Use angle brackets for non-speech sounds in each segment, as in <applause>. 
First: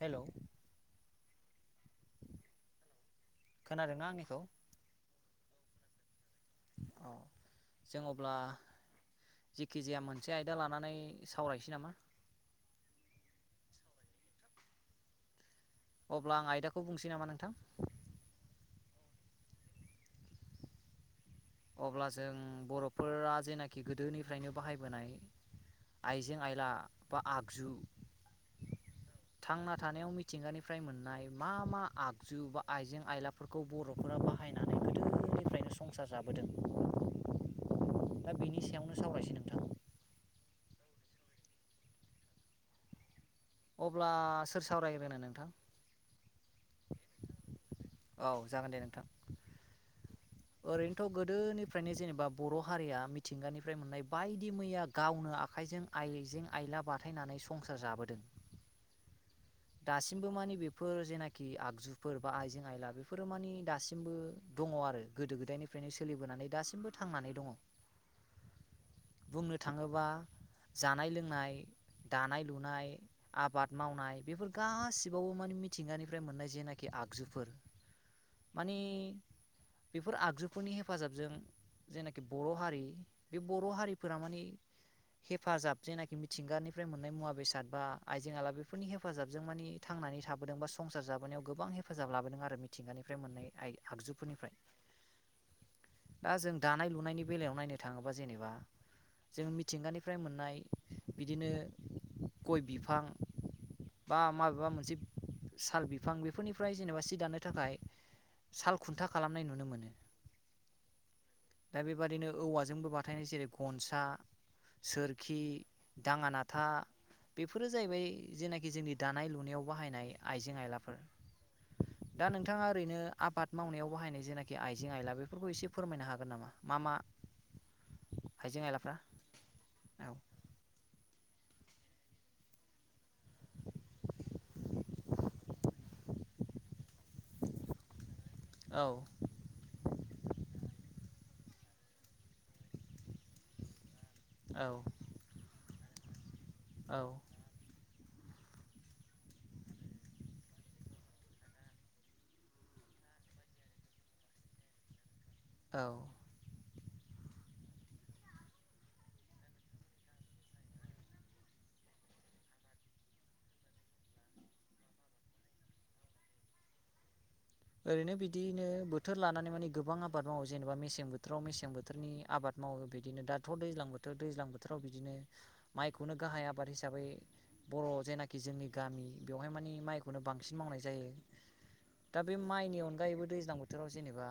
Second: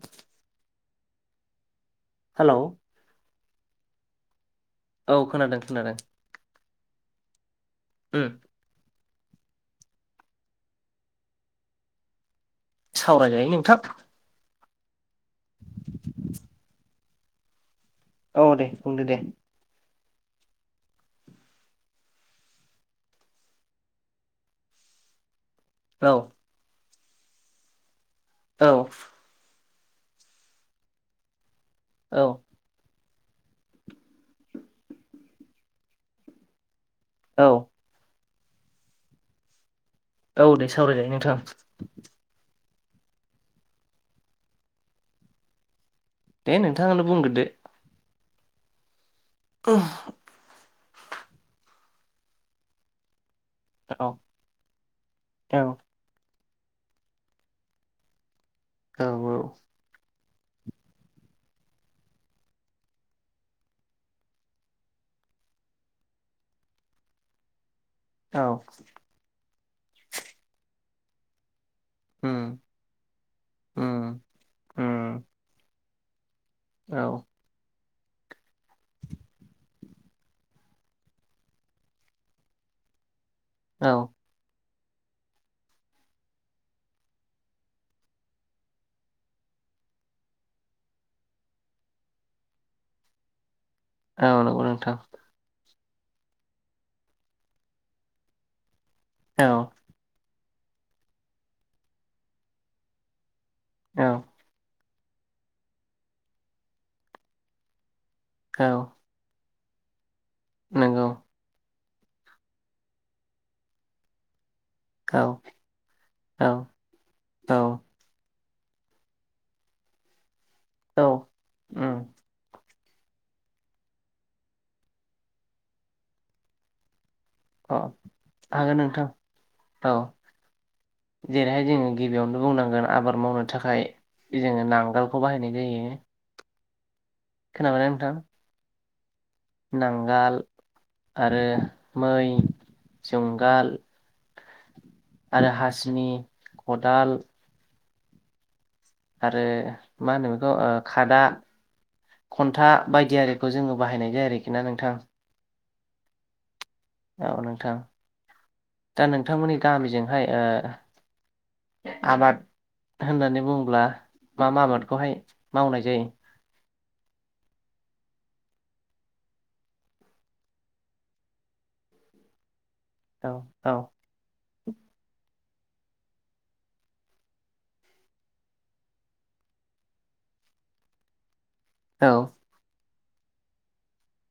Hello hello खोनादोंना आंनिखौ औ खोनादों खोनादों औ जों उम अब्ला जिखिजाया मोनसे आयदा लानानै सावरायसै नामा सावरायजायो नोंथां अब्ला आं आयदाखौ बुंसै नामा नोंथां अ दे बुंदो दे अब्ला जों बर'फोरा जेनाखि गोदोनिफ्रायनो बाहायबोनाय औ आइजें आइला बा आगजु औ थांना थानायाव मिथिंगानिफ्राय मोननाय मा मा औ आगजु बा आइजें आइलाफोरखौ बर'फोरा बाहायनानै गोदोनिफ्रायनो संसार जाब औ दा बेनि सायावनो सावरायसै नोंथां औ दे सावरायजायो नोंथां अब्ला सोर सावरायग्रोनो नोंथां दे नोंथांनो बुंग्रोदो औ जागोन दे नोंथां ओह ओरैनोथ' गोदोनिफ्रायनो जेनेबा बर' हारिया मिथ मिथिंगानिफ्राय मोननाय औ बायदि मैया गावनो औ आखाइजों आइजें आइला बाथायनानै संसार जाबोदों औ औ सिमबो मानि बेफोर जेनाखि आगजुफोर बा आइजें आयला बेफोरो मानि दासिमबो दङ आरो गोदो गोदायनिफ्रायनो सोलिबोनानै दासिमबो थांनानै दङ औ बुंनो थाङोबा जानाय लोंनाय दानाय उम लुनाय आबाद मावनाय उम बेफोर उम गासिबावबो माने मिथिंगानिफ्राय मोननाय जेनाखि औ आगजुफोर मानिे बेफोर आगजुफोरनि हेफाजाबजों जेनाखि बर' हारि बे बर' औ हारिफोरा माने हेफाजाब जेनाखि मिथिंगानिफ्राय मोननाय मुवा बेसाद बा आइजें आला बेफोरनि हेफाजाबजों मानि थांनानै। थाबोदों बा संसार जोनायाव गोबां हेफाजाब लाबोदों आरो मिथिंगानिफ्राय मोननाय आयदा। औ नंगौ नोंथां दा जों दानाय लुनायनि बेलायाव नायनो थाङोबा जेनेबा औ जों मिथिंगानिफ्राय मोन। नाय बिदिनो गय बिफां औ बा माबेबा मोनसे। साल बिफां बेफोरनिफ्राय जेनेबा सि दानो थाखाय औ साल खुन्था खालामनाय नुनो मोनो। नंगौ दा बेबादिनो औवाजोंबो बाथायनाय जेरै गनसा। औ सोरखि औ दाङानाथा औ बेफोरो जाहैबाय। जेनाखि जोंनि दानाय लुनायाव बाहायनाय आइजें आइलाफोर औ उम दा नोंथांङा। ओरैनो आबाद मावनायाव बाहायनाय जेनाखि आइजें आइला बेफोरखौ एसे फोरमायनो हागोन नामा मा मा? अ आइजें हागोन आइलाफ्रा नोंथां औ जेरैहाय जोङो गिबियावनो बुंनांगोन आबाद मावनो थाखाय। जोङो नांगोलखौ बाहायनाय जायो। खोनाबायना नोंथां? औ नांगाल आरो मै जुंगाल। औ आरो हासिनि औ खदाल आरो मा होनो बेखौ खादा। खन्था बायदियारिखौ जोङो बाहायनाय जायो आरोखि ना नोंथां? औ औ नोंथां दा नोंथांमोननि गामिजोंहाय ओ आबाद होननानै बुंङोब्ला मा आबादखौहाय मावनाय जायो? ओरैनो बिदिनो बोथोर लानानै मानि गोबां आबाद मावो जेनेबा मेसें बोथोराव मेसें बोथोरनि आबाद। मावो बिदिनो औ दाथ' औ दैज्लां बोथोर दैज्लां बोथोर। बोथोराव बिदिनो माइखौनो गाहाय आबाद हिसाबै बर' जेनाखि जोंनि गामि बेवहाय माने। माइखौनो बांसिन मावनाय जायो। औ दा बे माइनि अनगायैबो दैज्लां बोथोराव जेनेबा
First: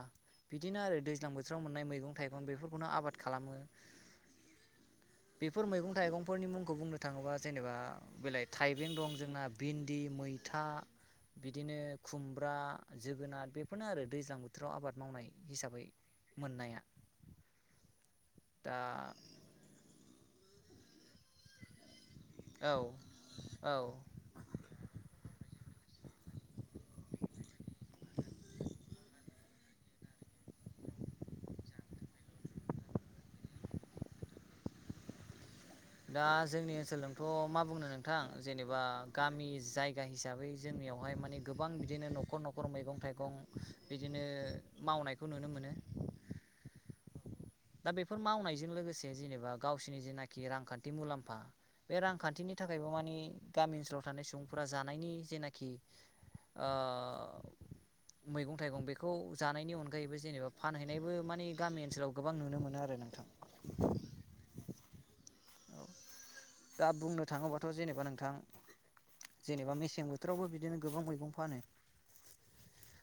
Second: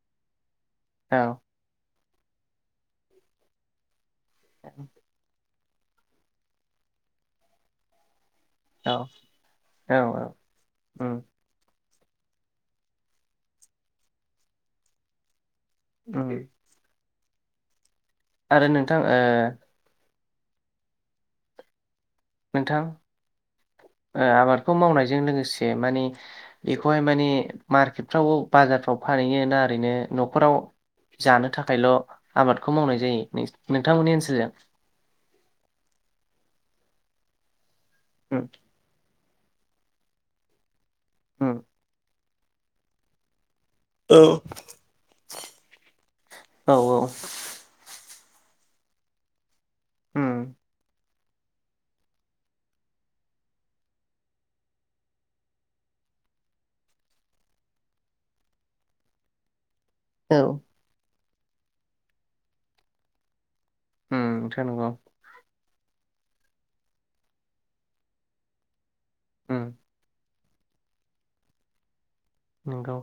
बिदिनो आरो औ दैज्लां बोथोराव मोननाय मैगं। मगं थाइगं बेफोरखौनो आबाद खालामो। औ <unintelligible> बेफोर मैगं थाइगंफोरनि मुंखौ बुंनो थाङोबा जेनेबा बेलाइ। औ थाइबें दं जोंना औ भिन्दि औ मैथा उम बिदिनो खुमब्रा। जोगोनार बेफोरनो आरो दैज्लां बोथोराव आबाद मावनाय हिसाबै उम मोननाया। आरो दा नोंथां ओ औ नोंथां औ आबादखौ मावनायजों लोगोसे मानि बेखौहाय माने मार्केटफ्राव बाजारफ्राव फ। फानैहैयो ना ओरैनो न'खराव जानो थाखायल' आबादखौ मावनाय जायो नोंथांमोननि ओनसोलजों? दा जोंनि ओनसोलजोंथ' मा बुंनो नोंथां उम जेनेबा। गामि जायगा हिसाबै जोंनियावहाय मा‌ने उम गोबां बिदिनो न'खर न'खर मैगं थाइगं। औ बिदिनो मावनायखौ नुनो मोनो। औ दा बेफोर मावनायजों लोगोसे जेनेबा गावसिरनि जेनाखि उम रांखान्थि मुलाम्फा। बे रांखान्थिनि थाखायबो मानि गामि ओनसोलाव थानाय सुबुंफोरा जानायनि जेनाखि। ओ मैगं थाइगं बेखौ जानायनि अनगा। गैबो औ जेनेबा फानहैनायबो माने गामि ओनसोलाव गोबां नुनो मोनो आरो नोंथां। थनोग <unintelligible> दा बुंनो थाङोबाथ' जेनेबा नोंथां उम जेनेबा मेसें बोथोर। बोथोरावबो बिदिनो गोबां मैगं फानो नंगौ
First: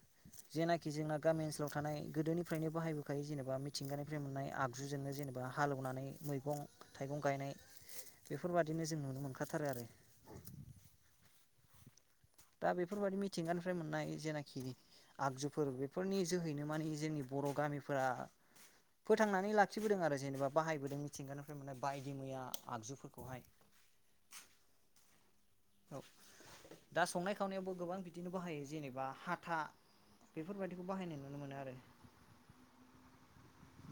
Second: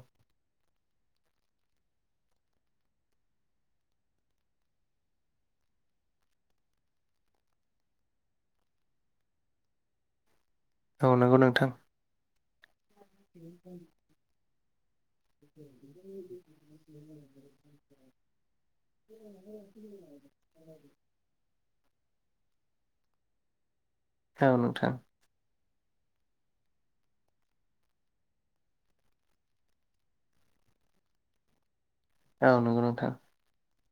जेनाखि जोंना गामि ओनसोलाव थानाय गोदोनिफ्रायनो बाहायबोखायो जेनेबा मिथिंगानिफ्राय मोननाय आगजुजोंनो जेनेबा हालेवनानै मैगं थाइगं गायनाय बेफोरबादिनो जों नुनो मोनखाथारो आरो औ नंगौ नोंथां दा बेफोरबायाददि मिथिंगानिफ्राय मोननाय जेनाखि आगजुफोर बेफोरनि जोहैनो माने जोंनि बर' गामिफोरा फोथांनानै लाखिबोदों आरो जेनेबा बाहायबोदों मिथिंगानिफ्राय बायदि मैया आगजुफोरखौहाय औ नोंथां औ दा संनाय खावनायावबो गोबां बिदिनो बाहायो जेनेबा हाथा बेफोरबायदिखौ बाहायनाय नुनो मोनो आरो औ नंगौ नोंथां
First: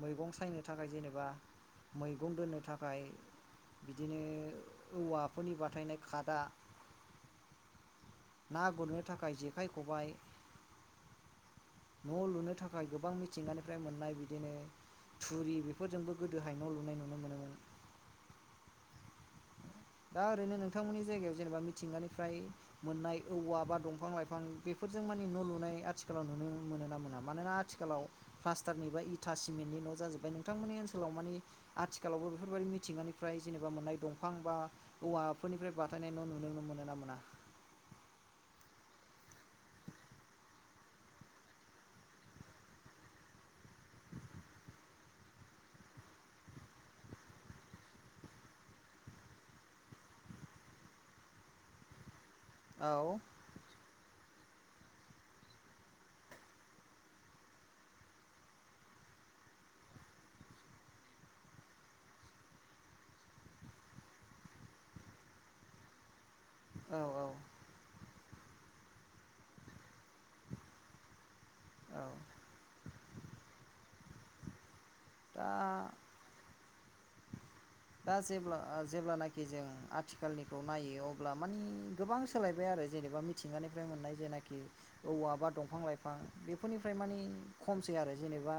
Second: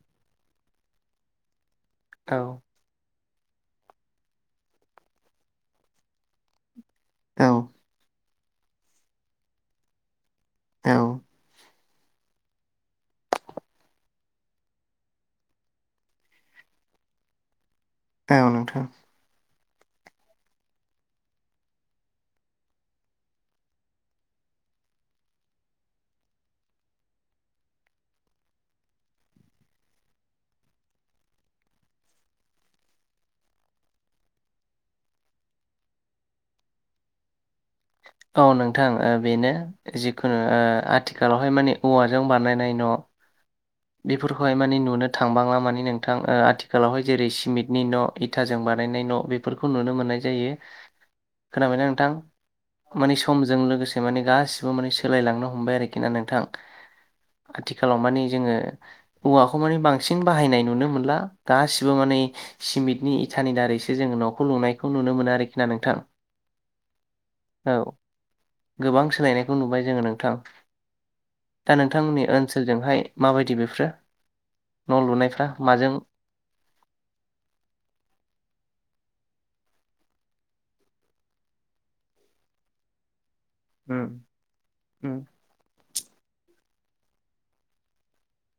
मैगं सायनो थाखाय जेनेबा मैगं औ दोननो थाखाय बिदिनो औवाफोरनि बाथायनाय खादा औ ना गुरनो थाखाय जेखाइ खबाय औ न' लुनो थाखाय गोबां मिथिंगानिफ्राय मोननाय बिदिनो थुरि बेफोरजोंबो गोदोहाय न' लुनाय नुनो मोनोमोन औ नोंथां दा ओरैनो नोंथांमोननि जायगायाव जेनेबा मिथिंगानिफ्राय मोननाय औवा बा दंफां लाइफां बेफोर जों मानि न' लुनाय आथिखालाव नुनो मोन ना मोना मानोना आथिखालाव प्लासटारनिबा इथा सिमेन्टनि न' जोब्बाय नोंथांमोननि ओनसोलाव मानि आथिखालावबो बेफोरबायदि मिंथिंगानिफ्राय जेनेबा मोननाय दं दंफां बा औवाफोरनिफ्राय बथायनाय न' नुुनो मोनो ना मोना औ नोंथां बेनो जिखुनु आथिखालावहाय मानि औवाजों बानायनाय न' बेफोरखौहाय माने नुनो थांबांला माने नोंथां आथिखालावहाय जेरै सिमेन्टनि न' इथाजोंबा बानायनाय न' बेफोरखौ नुनो मोननाय जायो खोनाबायना नोंथां औ माने समजों लोगोसे माने गासिबो माने सोलायलांनो हमबाय आरोखि ना नोंथां आथिखालाव माने जोङो औवाखौ माने बांसिन बाहायनाय नुनो मोनला गासिबो माने सिमेन्टनि इथानि दारै बेसो जोङो न'खौ लुनायखौ नुनो मोनो आरोखि ना नोंथां औ औ गोबां सोलायनायखौ नुबाय जोङो नोंथां दा औ नोंथांमोननि ओनसोलजोंहाय माबायदि बेफ फोरो न' लुनायफ्रा दा माजों? दा जेब्ला ओ जेब्लानाखि जों आथिखालनिखौ नायो अब्ला मानि गोबां सोलायबाय आरो जेनिबा मिथिंगानिफ्राय उम मोननाय जेंनाखौ उम औवा बा दंफां बिफां बेफोरनिफ्राय मानि खमसै आरो जेनेबा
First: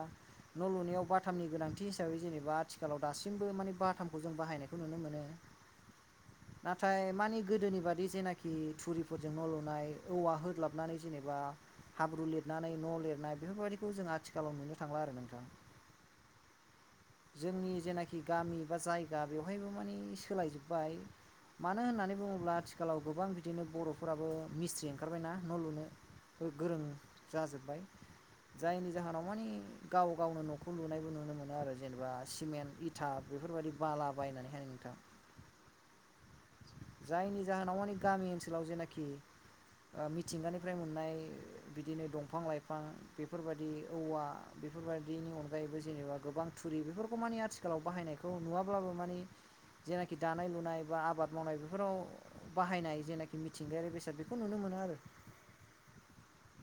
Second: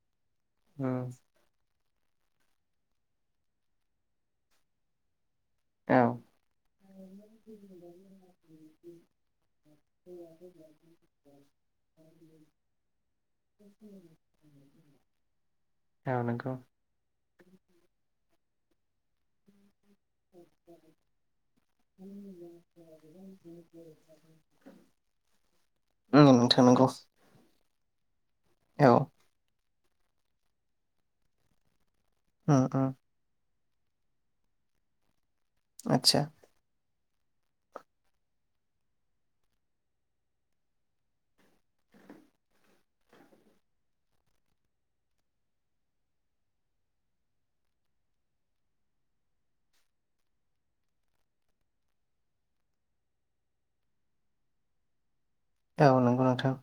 न' लुनायाव उम बाथामनि गोनांथि थि हिसाबै जेनेबा आथिखालाव दासिमबो माने बाथामखौ जों बाहायनायखौ नुनो मोनो औ नाथाय मानि गोदोनि बादि जेनाखि थुरिफोरजों न' लुनाय औवा होग्लाबनानै जेनेबा हाब्रु लिरनानै न' लिरनाय बेफोरबायदिखौ जों आथिखालाव नुनो थांला आरो नोंथां औ नंगौ जोंनि जेनाखि गामि बा जायगा बेवहायबो मानि सोलायजोब्बाय मानो होननानै बुङोब्ला आथिखालाव गोबां बिदिनो बर'फोराबो मिस्थ्रि ओंखारबायना न' नंगौ लुनो नोंथां गोरों नंगौ जाजोब्बाय औ जायनि जाहोनाव मानि गाव गावनो न'खौ लुनायबो नुनो मोनो आरो बा उम सिमेन्ट उम इथा बेफोरबायाददि बाला बायनानैहाय नोंथां आतसा जायनि जाहोनाव मानि गामि ओनसोलाव जेनाखि मिथिंगानिफ्राय मोननाय बिदिनो दंफां लाइफां बेफोरबायदि औवा बेफोरबायदिनि अनगायैबो जेनेबा गोबां थुरि बेफोरखौ मानि आथिखालाव बाहायनायखौ नुवाब्लाबो मानि जेनाखि दानाय-लुनाय बा आबाद मावनाय बेफोराव बाहायनाय जेनाखि मिथिंगायारि बेसाद बेखौ नुनो मोनो आरो औ नंगौ नोंथां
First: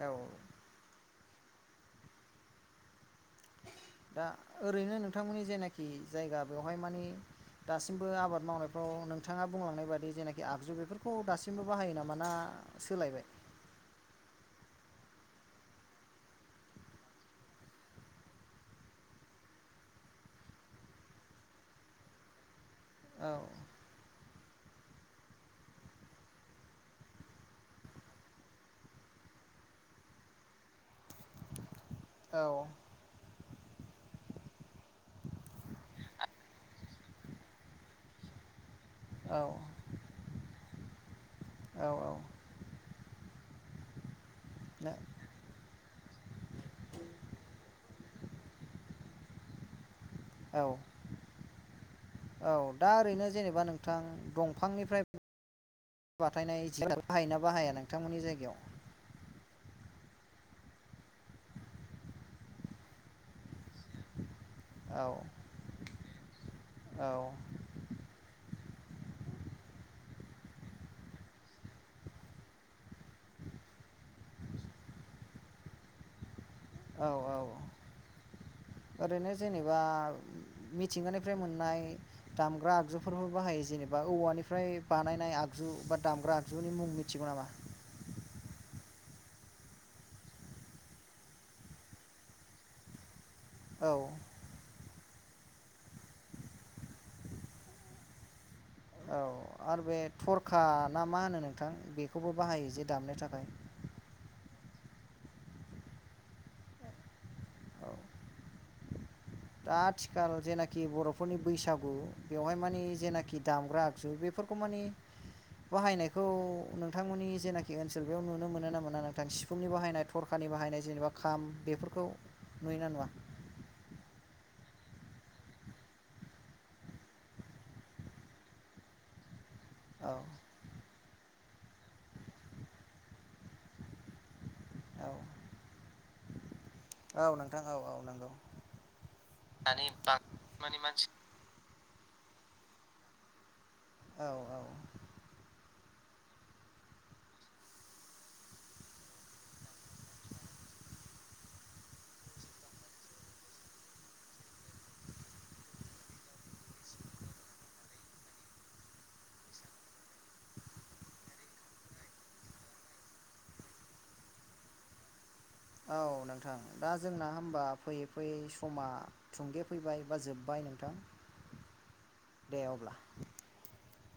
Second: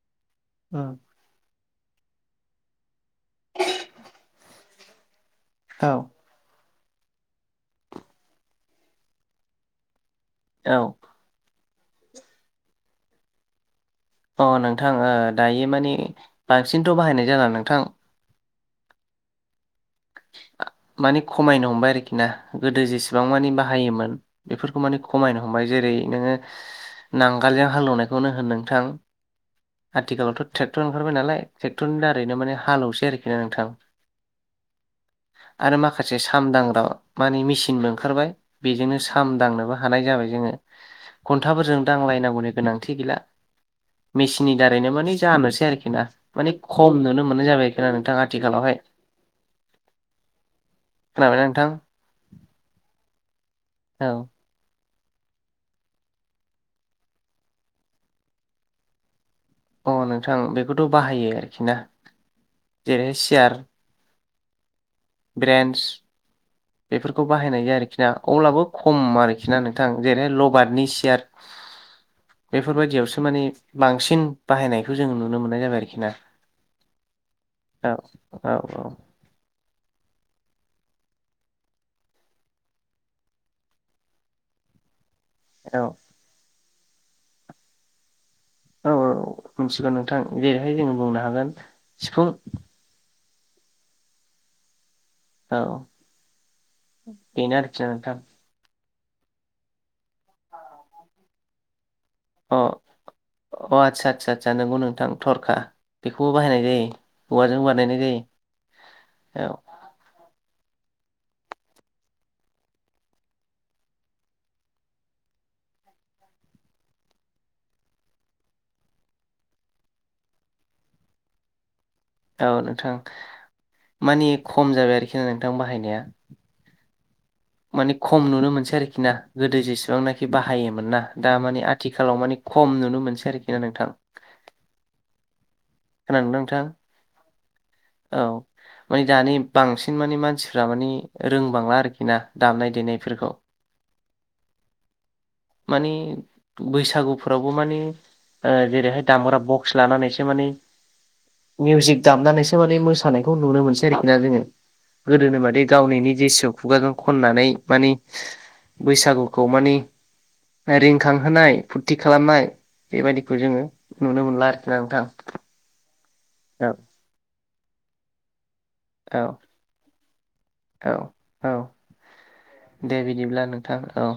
औ ओ दा ओरैनो नोंथांमोननि औ जेनाखि जायगा बेयाव बेहाय मानि दासिमबो आबाद मावनायफ्राव नोंथाङा बुंलांनाय बायदि जेनाखि औ आगजु बेफोरखौ दासिम बो बाहायो नामा? ना सोलायबाय। अ नोंथां दायो माने बांसिनथ' बाहायनाय जाला नोंथां। माने खमायनो हमबाय आरोखि ना गोदो जेसेबां औ मानि बाहायोमोन बेफोरखौ माने खमायनो हमबाय जेरै नोङो नांगालजों हालेवनायखौनो होन नोंथां। आथिखालावथ' ट्रेक्टर ओंखारबाय नालाय। ट्रेक्टरनि औ दारैनो माने हालौसै आरोखि ना नोंथां। आरो माखासे साम दांग्रा माने मेचिनबो ओंखारबाय। बेजोंनो साम दांनोबो हानाय जाबाय जोङो खन्थाफोरजों औ दांलायनांगौनि गोनांथि गैला। मेचिननि दारैनो माने जानोसै आरोखि ना माने खम नुनो मोननाय जाबायखा ना नोंथां आथिखालावहाय। औ खोनाबायना नोंथां औ दा ओरैनो जेनेबा नोंथां औ दंफांनिफ्राय बाथायनाय जि <inaudible> बाहायो ना बाहाया नोंथांमोननि जायगायाव? अ नोंथां बेखौथ' बाहायो आरोखि ना जेरैहाय सियार औ ब्रेन्स औ बेफोरखौ बाहायनाय जायो आरोखि ना अब्लाबो खम आरोखि ना नोंथां जेरैहाय लबारनि सियार बेफोरबायदियावसो माने बांसिन बाहायनायखौ जोङो नुनो मोननाय जाबाय आरोखि ना। औ औ औ औ! बा मिथिंगानिफ्राय मोननाय दामग्रा आगजुफोरफोरबो बाहायो जेनेबा औवानिफ्राय बानाय नाय आगजु औ बा दामग्रा आगजुनि मुं मिथिगौ नामा? औ औ मिथिगौ नोंथां जेरैहाय जोंङो बुंनो हागोन सिफुं औ! औ बेनो आरखि ना नोंथां। औ आरो बे थरखा ना मा होनो? नोंथां बे अ अ आतसा आसा आसा आतसा नोंगौ नों थां थरखा बेखौबो बाहायनाय जायो औवाजों औ बानायनाय जायो। औ दा आथिखाल जेना खि बर'फोरनि बैसागु बेवहाय मानि जेनाखि दामग्रा आगजु बेफोरखौ मानि बाहायनायखौ नोंथांमोननि जेनाखि ओनसोल बेयाव नुनो मोनो ना मोना? नोंथां सिफुंनि बाहायनाय थरखा नि बाहायनाय जेनेबा खाम बेफोरखौ। औ नुयोना नोंथां नुवा मानि खम जाबाय आरोखि ना नोंथां बाहायनाया। माने खम नुनो मोनसै आरोखि ना। गोदो औ जेसेबांनाखि बाहायोमोन ना दा मानि आथिखालाव मानि खम नुनो मोनसै आरोखि ना नोंथां। औ। खोनादों ना नोंथां? औ नोंथां औ नंगौ माने दानि दानि बांसिन माने बां मानसिफ्रा माने मानसि रोंबांला आरोखि ना दामनाय देनायफोरखौ औ औ। मानि बैसागुफोरावबो मानि जेरैहाय दामग्रा बक्स लानानैसो मानि मिउजिक दामनानैसो मानि मोसानायखौ नुनो मोनसै आरोखि ना जोङो गोदोनो बादि गावनि निजिस खुगाजों खननानै मानि बैसागुखौ मानि रिंखांहोनाय फुरथि खालामनाय बेबायदिखौ जोङो नुनो मोनला आरोखि नोंथां। औ नोंथां दा जोंना होमबा फैयै फैयै समा औ थुंगे फैबाय बा जोब औ औ दे बिदिब्ला नोंथां औ।